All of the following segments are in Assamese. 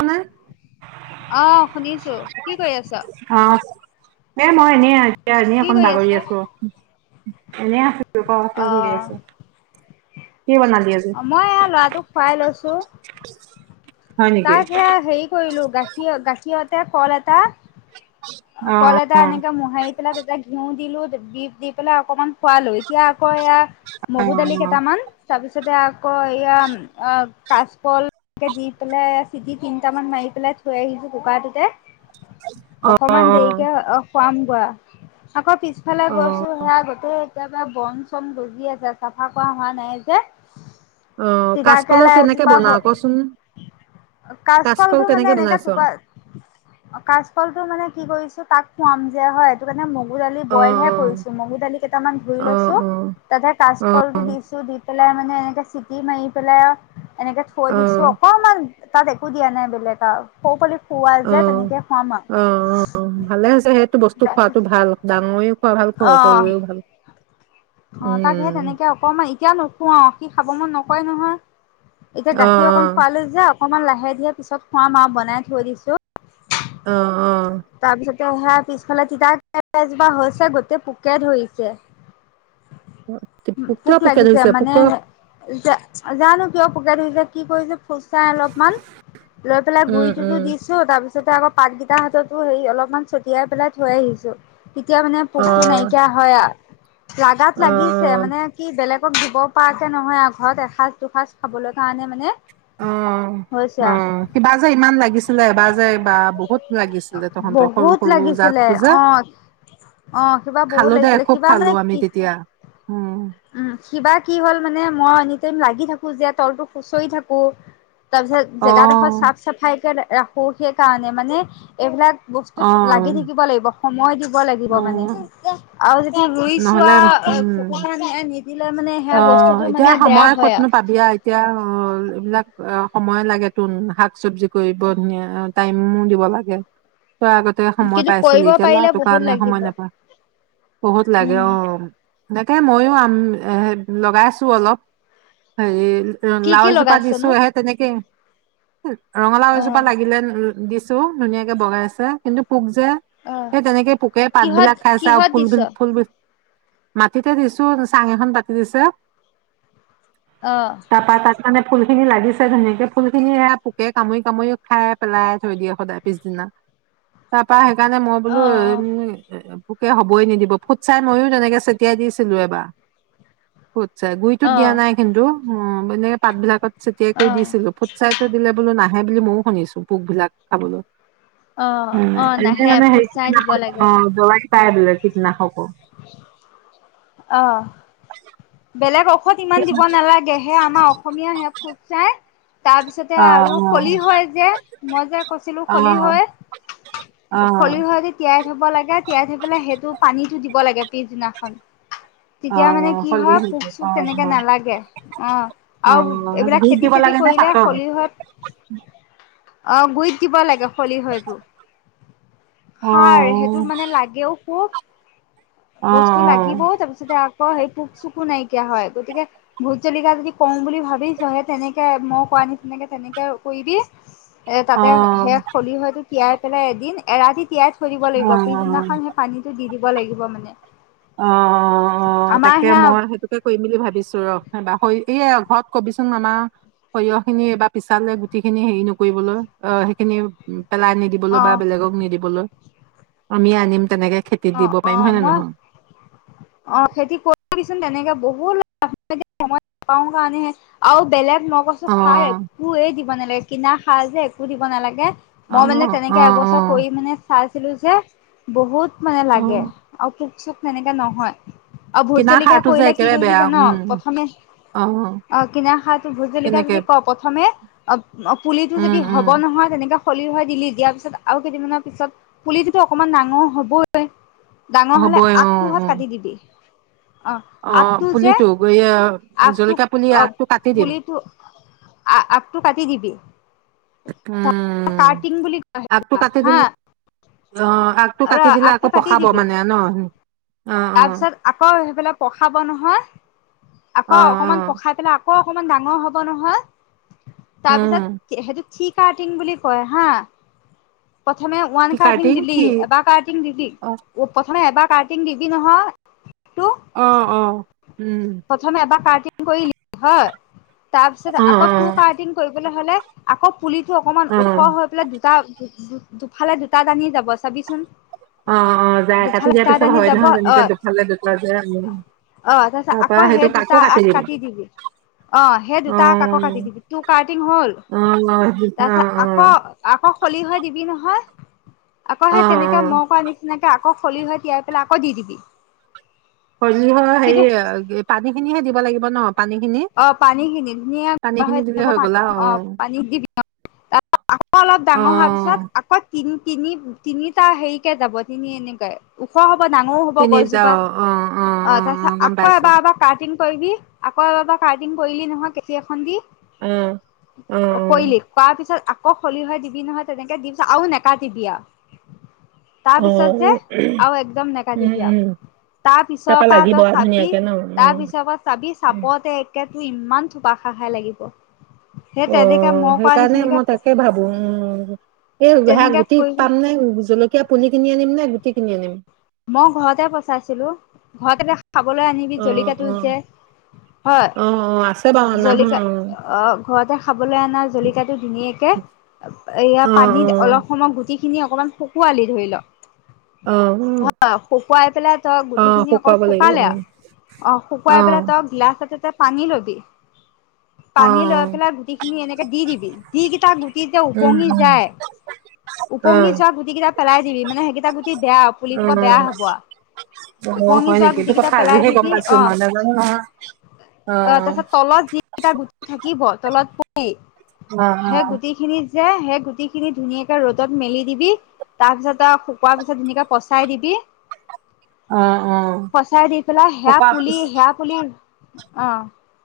অ আহ শুনিছো কি কৰি আছ? দে মই এনেই এয়া এনে কি এখন কৰি আছ? বাগৰি আছো এনেই আছো ক তই অ', কি কৰি আছ মই লৰাটোক খোৱাই লৈছো হয় নেকি তাৰ পৰা হেৰি কৰিলো গাখীৰ গাখীৰত তে কল এটা অ কল এটা অ এনেকে মোহাৰি পেলাই তাতে ঘিউ দিলো দি দি পেলাই অকমান খোৱালো এতিয়া আকৌ এয়া অ মগু দালি কেইটামান তাৰপিছতে আকৌ এয়া কাচকলকে দিম বোলে চিটি তিনিটা মান মাৰি পেলাই থৈ আহিছো কুকাৰটোতে অ অকমান দেকে অ খোৱাম বোৱা আকৌ পিছফালে অ গৈছোঁ সেয়া গোটেই কেতিয়াবা বন চন গজি আছে চাফা কৰা হোৱা নাই যে অ তিতা কাচকলহ কেৰেলা কেনেকে এজোপা হ বনাও কচোন কাচকল কাচকলটো মানে কেনেকে এনেকাে বনাইছ টুকুৰা কাচকললটো মানে কি কৰিছো তাক খোৱাম যে হয় এইটো কাৰণে ম মগু দালি অ বইল হে কৰিছোঁ মগু দালি কেটামান ধুই অ অ লৈছো অ তাতে অ কাঁচকলটো দি চিটি মাৰি পেলাই আৰু এনেকে থৈ অ দিছোক অমান তাত একো দিয়া নাই বেলেগ সৌ পালি খুৱোৱা অ অ যে তেনেকে খুৱাম আৰু সেটো বস্তু খোৱাতটো ভাল ডাঙৰেও খোৱা ভাল অ', সৰুৱেও ভাল অ তাক সেই উম তেনেকে অকমান এতিয়া নোখোৱাও সি খাব মন নকয় নহয় এতিয়া অ গাখীৰ অকণ খোৱাই লৈ যাক অকমান লাহে দিয়ে পিছত খোৱাম আৰু বনাই থৈ দিছো অ অ তাৰপিছত সেয়া পিছফালে তিতাকেৰেলা এজোপা হৈছে গোতেই পোকে ধৰিছে। কিয় পোক পোকে লাগিছে ধৰিছে পোক মানে জা জানো কিয় পোক ই যে কি কয় যে খুচাই অলপমান লৈ পেলাই উম উম গুৰিটোতো দিছো তাৰপিছত তাপা আকৌ পাতকেইটা হাতত ত হেৰি অলপমান ছটিয়াই পেলাই থৈ আহিছো তেতিয়া মানে পোকটো অ নাইকিয়া হয় লাগাত অ'। লাগিছে মানে কি বেলেগ তোক দিব পৰাকৈ নহয় আৰু ঘৰত এসাঁজ দুসাঁজ খাবলৈ কাৰণে মানে অ হৈছে অ আ কিবা যে ইমান লাগিছিলে এবাৰ যে বা বহুত লাগিছিলে তহঁতৰ সৰু বহুত সৰু লাগিছিলে জাতটো যে অ অ শিবা খালো বহুত দে লাগিছিলে খুব শিবা খালো মানে আমি কি তেতিয়া উম, উম শিবা কি হ'ল মানে মই এনি টাইম লাগি থাকো যে তলতো খুচৰি থাকো তা পাছত যেগা দখৰ অ', চাফ চাফাই কে ৰাখো সেইকাৰণে মানে এইবিলাক বস্তুত লাগি অ', থাকিব লাগিব সময় দিব দিব লাগিব মানে। অ', আৰু যেতিয়া ৰুই নহ'লে চোৱা ফক উম, মে অ', এতিয়া সময় আৰু কতনো পাবিযা এতিয়া অ', এইবিলাক অ', সময়ে লাগে তুন শাক চবজি কৰিব ধুনীয়া টাইমো দিব লাগে। তই আগতে সময় কিন্তু পাইছিলি কৰিব এতিয়া পাৰিলে লৰাটোৰ বহুত কাৰণে লাগিব সময় নাপা বহুত লাগে। উম অ', এনেকে ময়ো আম এ লগাইছো অলপ, হেৰি উ, কি কি লাওজোপা লগাইছনো দিছোহে তেনেকে অ ৰঙালাওজোপা লাগিলে। দি ধুনীয়াকে বগাই আছে কিন্তু পোক যে, অ সেই তেনেকে পোকে পাত কিহত বিলাক খাইছে আৰু কিহত ফুল দিছ বি ফুল বি মাটিতে দিছো চাং এ খন পতি দিছে। আহ, তাৰপা তাত মানে ফুল খিনি লাগিছে ধুনীয়াকে ফুল খিনি সেয়া পোকে কামুৰি-কামুৰি খাই পেলাই থৈ দিয়ে। সদায় পিছদিনা তাৰ পৰা সেইকাৰণে মই অ অ বোলো উ পোকটা, হ'বই নিদিব ফুট চাই ময়ো তেনেকে ছটিয়াই দিছিলো এবাৰ। ফুটচাই গুৰিতো অ দিয়া নাই কিন্তু উম, এনেকে পাত বিলাকত চটিয়াই অ কৰি দিছিলো ফুটচাই টো দিলে বোলো না হে বুলি ময়ো শুনিছো পোকবিলাক খাবলৈ। অ উম, অ এনে নাহে ফুট মানেই চাই দিব দৰব পাই বোলে। কীটনাশকো। আহ, বেলেগক ঔষধ। খত ইমান দিব নালাগে হে' আমাৰ অসমীয়া হে ফুট চাই তাৰপিছতে অ', আৰু শলিহৈ যে, মই যে কৈছিলো, অ', অ', অ', অ', শলিহৈ-শলিহৈ যে তিয়াই থ'ব লাগে তিয়াই থৈ পেলাই সেইটো পানীটো দিব লাগে। পিছদিনাখন। অ, তেতিয়া মানে কি হয় পোক চোক তেনেকে নালাগে অ', আৰু অ', এইবিলাক গুৰিত খেতি দিব চেতি লাগে নে কৰিলে পাতত? খলিহৈ অ', গুৰিত দিব লাগে হলি খলিহৈটো। অ', সাৰ সেইটো অ', মানে লাগেও খুব বস্তু লাগিব অ', তাৰপিছতে অ সেইটো পোক চুকো নাইকিয়া হয় গতিকে ভোত জলকীয়া যদি কম বুলি ভাবিছহে তেনেকে মই কোৱা নিচিনেকে তেনেকে কৰিবি এ অ', তাতে শেষ খলি হয়তো তিয়াই পেলাই এদিন এৰাতি তিয়াই থৈ দিব লাগিব অ', অ'। পিছদিনাখন সেই পানীটো দি দিব ব লাগিব মানে আমাৰ এ সেয়া মই সেইটোকে কৰিম বুলি ভাবিছো ৰহ নাই বা হৈ এই ঘৰত কবিচোন আমাৰ সৰিয়হ খিনি এবাৰ পিছালে গুটি খিনি হেৰি নকৰিবলৈ অ সেইখিনি পেলাই নিদিবলৈ অ বা বেলেগক নিদিবলৈ আমি আনিম তেনেকে খেতিত অ দিব অ পাৰিম হয় নে মই নহয় অ খেতি কৰিবিচোন তেনেকে বহুত সময় নাপাওঁ কাৰণেহে আৰু বেলেগ মই কৈছো সাৰ অ', একোৱে দিব নালাগে কিনা সাৰ যে একো দিব নালাগে মই মানে অ', তেনেকে অ', এবছৰ অ', কৰি মানে চাইছিলোঁ যে বহুত মানে লাগে অ', আৰু পোক চোক তেনেকে নহয় অ ভোত কিনা জলকীয়া সাৰটো যে কৰিলে কি একেবাৰে কৰিবি বেয়া জান উম, প্ৰথমে অ কিনাৰ সাৰটো ভোজ জলকীয়া কেনেকে যদি ক প্ৰথমে অ পুলিটো উম, যদি উম, হব নহয় তেনেকে খলিহ হৈ দিলি দিয়াৰ পিছত আৰু কেইদিনমানৰ পিছত পুলিটোতো অকনমান ডাঙৰ হবই হয় ডাঙৰ হ'লে হ'বই অ', আগটো হত অ', কাটি দিবি অ অ', আগটো যে পুলিটো গৈ আগটো জলকীয়া পুলি অ আগটো কাটি দিম পুলিটো আগটো কাটি দিবি উম, কাৰ্টিং বুলি কয় আগটো হেইটো কাটি হা দিলে অ আগতটো কাটি দিলে আকৌ পখাব মানে ন অ', তাৰ অ', পিছত আকৌ সেইফালে পখাব নহয় অ', আকৌ অকমান অ', পখাই পেলাই আকৌ অকমান ডাঙৰ হ'ব নহয় উম, তাৰপিছত সেইটো থিকাৰ্টিং বুলি কয় হা প্ৰথমে ওৱান কি কাৰ্টিং দিলি কি? এবাৰ কাৰ্টিং দিলি অ', প্ৰথমে এবাৰ কাৰ্টিং দি বি নহয় অ অ উম, প্ৰথমে এবাৰ কাৰ্ট কাৰ্টিং কৰিলি হয় তাৰ পিছত অ', আকৌ তো অ', কাৰ্টিং কৰিম হলে আকৌ পুলিটো অকণমান অ', ওখ হৈ পেলাই দুটা দুফালে দুটা টানি যাব চাবিচোন অ অ যায় কাটি দুফালে দিয়াৰ দুটা পিছত দানি হয় যাব নহয় অ তেনেকে দুফালে দুফা যায় আৰু অ তাৰপিছত তাৰপা আকৌ সেই দুটা আগ কাটি দিবি অ সেই অ', দুটা আগ আকৌ কাটি দিবি তো কাটিং হল অ', অ', তাৰ পিছত আকৌ অ', আকৌ খলিহৈ দিবি নহয় আকৌ অ', সেই তেনেকে অ', মই কৰা নিচিনাকে আক আকৌ খলিহ তিয়াই পেলাই আকৌ দি দিবি খলিহ কিন্তু সেৰি পানী খিনিহে দিব লাগিব ন পানীখিনি? অ পানীখিনি ধুন পানীখিনি দিলে যাব হৈ গ'ল আৰু অ পানী দিব আকৌ অলপ ডাঙৰ হোৱাৰ পিছত অ', আকৌ তি তিনি তিনিটা হেৰিকে যাব তিনি এনেকে ওখ হব ডাঙৰ হ'ব তিনিটা গছজোপা অ', অ', অ তাৰপাছত গম আকৌ পাইছোঁ। এবাৰ এবাৰ কাক্টিং কৰিবি আকৌ এবাৰ কাক্টিং কৰিলি নহয় কেচি এখন দি অ', অ', অ'। কৰিলি কৰাৰ পিছত আকৌ খলিহ দিবি নহয় তেনেকে দিব পেলাই আৰু নেকাতিবি আৱ তাৰ পিছত যে অ', আৰু একদম উম, নকাটিবি উম, তাৰ পিছৰ তাৰপা পৰা লাগিব তই আৰু চাবি ধুনীয়াকে ন? তাৰ উম। পিছৰ পৰা চাবি উম। চাপতে ইমান থোপা খায় খায় লাগিব সেই অ তেনেকে মই কৰা সেইকাৰণে নিচিনাকে মই তাকে ভাবো উম এইা তেনেকে গুটি কৰিবি পাম নে জলকীয়া পুলি কিনি আনিম নে কিনি আনিম মই ঘৰতে পচাইছিলো ঘৰতে দেখা খাবলৈ আনিবি অ', জলকীয়াটো অ', যে হয় অ', অ', আছে বাৰু অনা হয় জলকীয়া অ', অ ঘৰতে খাবলৈ অনা জলীকাটো ধুনীয়াকে এয়া অ', পানীত অ'। অলপ সময় গুটি খিনি অকমান শকোৱালি ধৰি লওক অ অ অ শুকুৱাই পেলাই তই গুটি অ', খিনি অকল শুকুৱাব লাগিব শুকালে উম, আৰু অ শুকুৱাই পেলাই অ', তই গিলাচ এটা পানী লবি পানী লৈ অ'। পেলাই গুটি খিনি এনেকে দি দিবি যিকেইটা গুটি যে উম, ওপঙি উম, যায় ওপঙি অ', যোৱা গুটি কেইটা পেলাই দিবি মানে সেইকেইটা গুটি বেয়া পুলি সোপা বেয়া হব আৰু উম অ উপঙি হয় যোৱা নেকি গুটি সেইটো কেইটা কথা পেলাই আজিহে গম দিবি পাইছো অ মই নাজানো নহয় তাৰ গুটি থাকিব তলত পী অ', সেই গুটিখিনি যে সেই গুটি খিনি ধুনীয়াকে ৰ'দত মেলি দিবি তাৰ পিছত শুকোৱা পিছত ধুনীয়াকে পচাই দিবি অ', অ', অ', পচাই দি পেলাই হেয়া শুকোৱাৰ পুলি পিছত হেয়া পুলি অ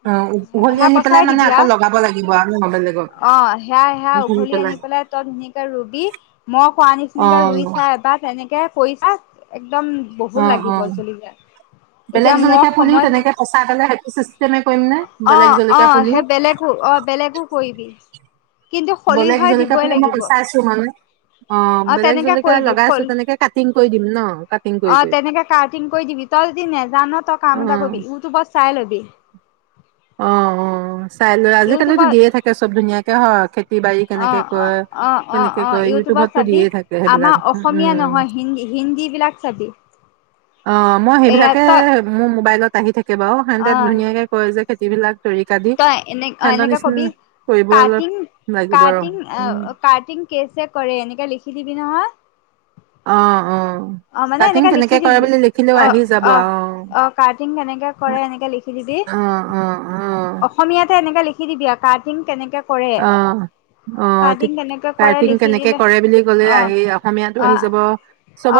অ', উ উঘলি সেয়া আনি পেলাই পচাই মানে দিবি আকৌ আ লগাব লাগিব আৰু ন' বেলেগত অ সেয়া সেয়া উঘলি আনি পেলাই তই ধুনীয়াকে ৰুবি মই কোৱা নিচিনাকে ৰুই অ', চা এবাৰ তেনেকে পইচাক একদম বহুত অ', লাগিব অ', জলকীয়া এতিয়া বেলেগ মই জলকীয়া পুলিও সময় ভ তেনেকে ফচাই পেলাই সেইটো চিষ্টেমে কৰিম নে অ বেলেগ অ জলকীয়া পুলিও সেই বেলেগো অ বেলেগো কৰিবি কিন্তু বেলেগ খলিহৈ জলকীয়া দিবই বুলি মই লাগিব পচাই আছো মানে অ বেলেগ তেনেকে জলকীয়া কৰিবি লগাইছো খল তেনেকে কাটি অ তেনেকে কটিং কৰি দিবি তই য নেজান তই কাম এটা অ', কৰিবি ইউটোবত চাই লবি অ অ চাই লৈ আজিকালি‌ টো ইউটিউবত দিয়ে থাকে চব ধুনীয়াকে হয় খেতি খেটি বালি কেনেকে অ' অ' অ' অ' অ' কৰে ইউটিউবত টো চাবি দিয়ে থাকে আমাৰ অসমীয়া নহয় হিন্দী হিন্দী বিলাক চাবি। অ মই এয়া সেইবিলাকে তই মোবাইলত আহি থাকে সিহতে অ ধুনীয়াকে কয় যে খেতিবিলাক তৰিকা দি তই এনে সেহতৰ এনেকাে নিচিনা কবি কৰিব অলপ কাটিং লাগিব ৰ কাটিং উম কাটিং কেচে কৰে এনেকে লিখি দিবি নহয় অ অ অ মানে কাটিং এনেকাে লিখি কেনেকে কৰে দিবি বুলি লিখিলেও অ আহি যাব অ অ কাটিং কেনেকে কৰে এনেকে লিখি দিবি অ অ অ অসমীয়াতে এনেকে লিখি দিবি কাটিং কেনেকে কৰে অ অ কাৰ্টিং কেনেকে কৰে কাটিং লিখি কেনেকে দিলে কৰে বুলি কলে অ আহি অসমীয়াতটো অ আহি যাব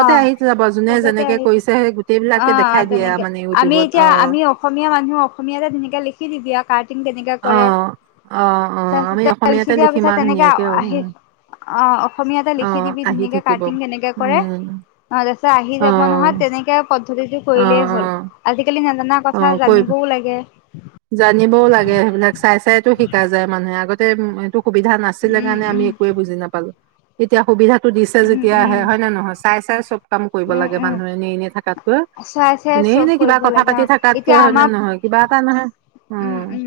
অ আহি যাব যোনে চবতে যেনেকে আহিছে কৰিছে সেই অ গোটেইবিলাকে দেখাই দিয়ে আৰু তেনেকে মানে আমি ইউটিউবত এতিয়া অ আমি অসমীয়া মানুহ অসমীয়াতে ধুনীয়াকে লিখি দিবি কাট অ অ অ আমি তাৰপিছতে লিখি অসমীয়াতে দিয়াৰ লিখিম পিছত আৰু তেনেকে ধুনীয়াকে অ আহি অ', - অ', অসমীয়াতে অ লিখি দিবি আহি ধুনিয়াকে থাকিব কাটিং কেনেকে কৰে। উম তাৰপিছত আহি অ যাব নহয় তেনেকে পদ্ধতিটো অ কৰিলেই অ হ'ল আজিকালি জা নাজানা অ কথা কৰিম জানিবও লাগে। টো শিকা যায় মানুহে আগতে উ', সুবিধা নাছিলে উম, কাৰণে আমি উম, একোৱে বুজি নাপালো। এতিয়া সুবিধা তো ', দিছে উম, যেতিয়া উম। আহে হয় নে নহয়? চাই- চাই চব কাম কৰিব উম, লাগে উম, মানুহে এনে এনে থকাতকৈ চাই চাই এনেই চব নে কিবা কৰিব কথা লাগে পাতি অ', থকাতকৈ এতিয়া হয় নে আমাৰ নহয় কিবা এটা নহয় উম', - উম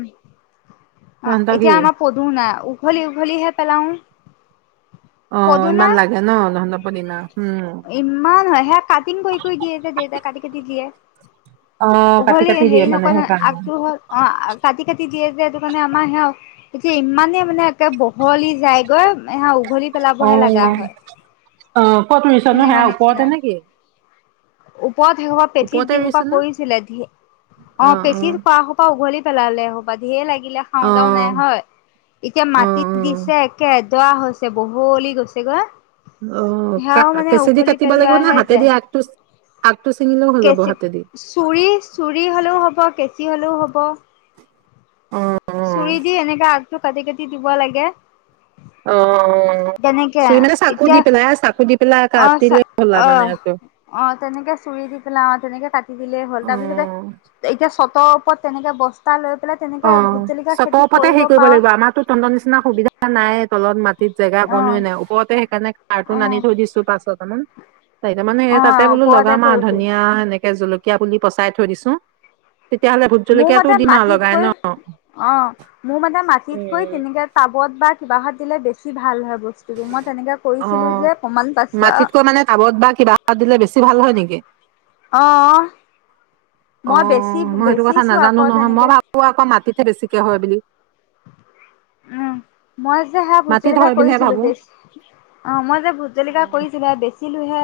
', তহঁতৰ এতিয়া কি আমাৰ পদু নাই উঘলি- উঘলিহে পেলাও। অ পদুনা, ইমান লাগে ন তহঁতৰ পদিনা উম ইমান আহে কাটিং কৰি- কৰি দিয়ে যে দেউতাই কাটি -কাটি দিয়ে। অ কাটি উভলি কাটি দিয়ে হেৰি', মানে নকৰে সেইকাৰণে আগটো হল অ', কাটি -কাটি দিয়ে যে সেইটো কাৰণে আমাৰ সে এতিয়া ইমানেই মানে একে বহলি যায়গৈ এয়া', উঘলি অ পেলাবহে ', লগা ইমান হয়। অ', কত ৰুইছা তেনেকুৱা সেয়া ওপৰতে নেকি? পথ সসোপা পেটিত ওপৰতে দিসোপা ৰুইছে নে? কৰিছিলে ধিয়ে অ', পেটিত খোৱা সোপা উঘলি পেলালে হব ধে লাগে। দিলে খাওঁ দাও নাই অ', হয় এতিয়া অ', মাটি অ', দিছে একে যোৱা হৈছে বহলি গৈছে গৈ। অ', কা', কেঁচিদি কাটিব লাগিব ন', পেলোৱাহে হাতেদি যায় আগটো আগটো ছিঙিলেও হৈ যাব কেঁচি, হাতেদি? চুৰি -চুৰি হলেও হ'ব, কেঁচি হলেও হ'ব। অ', অ', চুৰি দি এনেকাে আগটো কাটি -কাটি দিব লাগে। অ', তেনেকে চুৰি মানে চাকু এতিয়া দি পেলাই চাকু দি পেলাই অ', কাটিলে চ', হ'ল আৰু মানে আহ', আকৌ। অ', তেনেকে চুৰি দি পেলাই অ', তেনেকে কাটি দিলেই হ'ল, তাৰ পিছতে অ', এতিয়া চ তৰ ওপৰত তেনেকে বস্তা লৈ পেলাই তেনেকে ভোট অ', জলকীয়া চপৰ খেতি ওপতে হেৰি কৰিব পাৰ লাগিব আমাৰতো তহঁতৰ নিচিনা সুবিধা নাই তলত মা টিত জেগা অ বনোৱে নাই ওপৰতে সেইকাৰণে কাৰটো অ নানি থৈ দিছো পাছত চামন চাৰিটা মানে অ তাতে বোলো ওপৰতে লগাম আৰু কৰিবি ধনিয়া সেনেকে জলকীয়া পুলি পচাই থৈ দিছো তেতিয়াহ'লে ভোট মোৰ জলকীয়াাতটো মতে দিম অলপ মাটিতকৈ মোৰ মানে মাটিতকৈ তেনেকে তাবত কিবাত দিলে বেছি ভাল হয় বস্তুবোৰ মই তেনেকে অ কৰিছিলো যে প্ৰমাণ পাইছো আৰু মাটিতকৈ মানে টাবত বা কিবা এটা দিলে বেছি ভাল হয় নেকি অহ অ মই সেইটো কথা নাজানো আকৌ নহয় মই তেনেকে ভাবো আকৌ মাটিতহে বেছিকে হয় বুলি উম মই যে সেয়া ভোট মাটিত জলিকা হয় বুলিহে কৰিছিলো ভাবো। বেছ অ মই যে ভোট জলিকা অ', কৰিছিলো হে বেছ ছিলোহে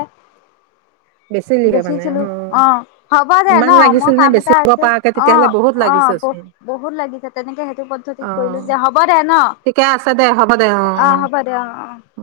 বেচিলিহে মানে বেচিছিলো অ হ'ব দে ইমান ন মোৰ লাগিছিল নে কাম এটা বেচিব আছে পৰাকে অ তেতিয়াহ'লে বহুত অ লাগিছে বহ চোন। বহুত লাগিছে তেনেকে সেইটো পদ্ধতিত কৰিলো অ', যে হ'ব দে ন ঠিকে আছে দে হ'ব দে অ হ'ব দে অ', অ উ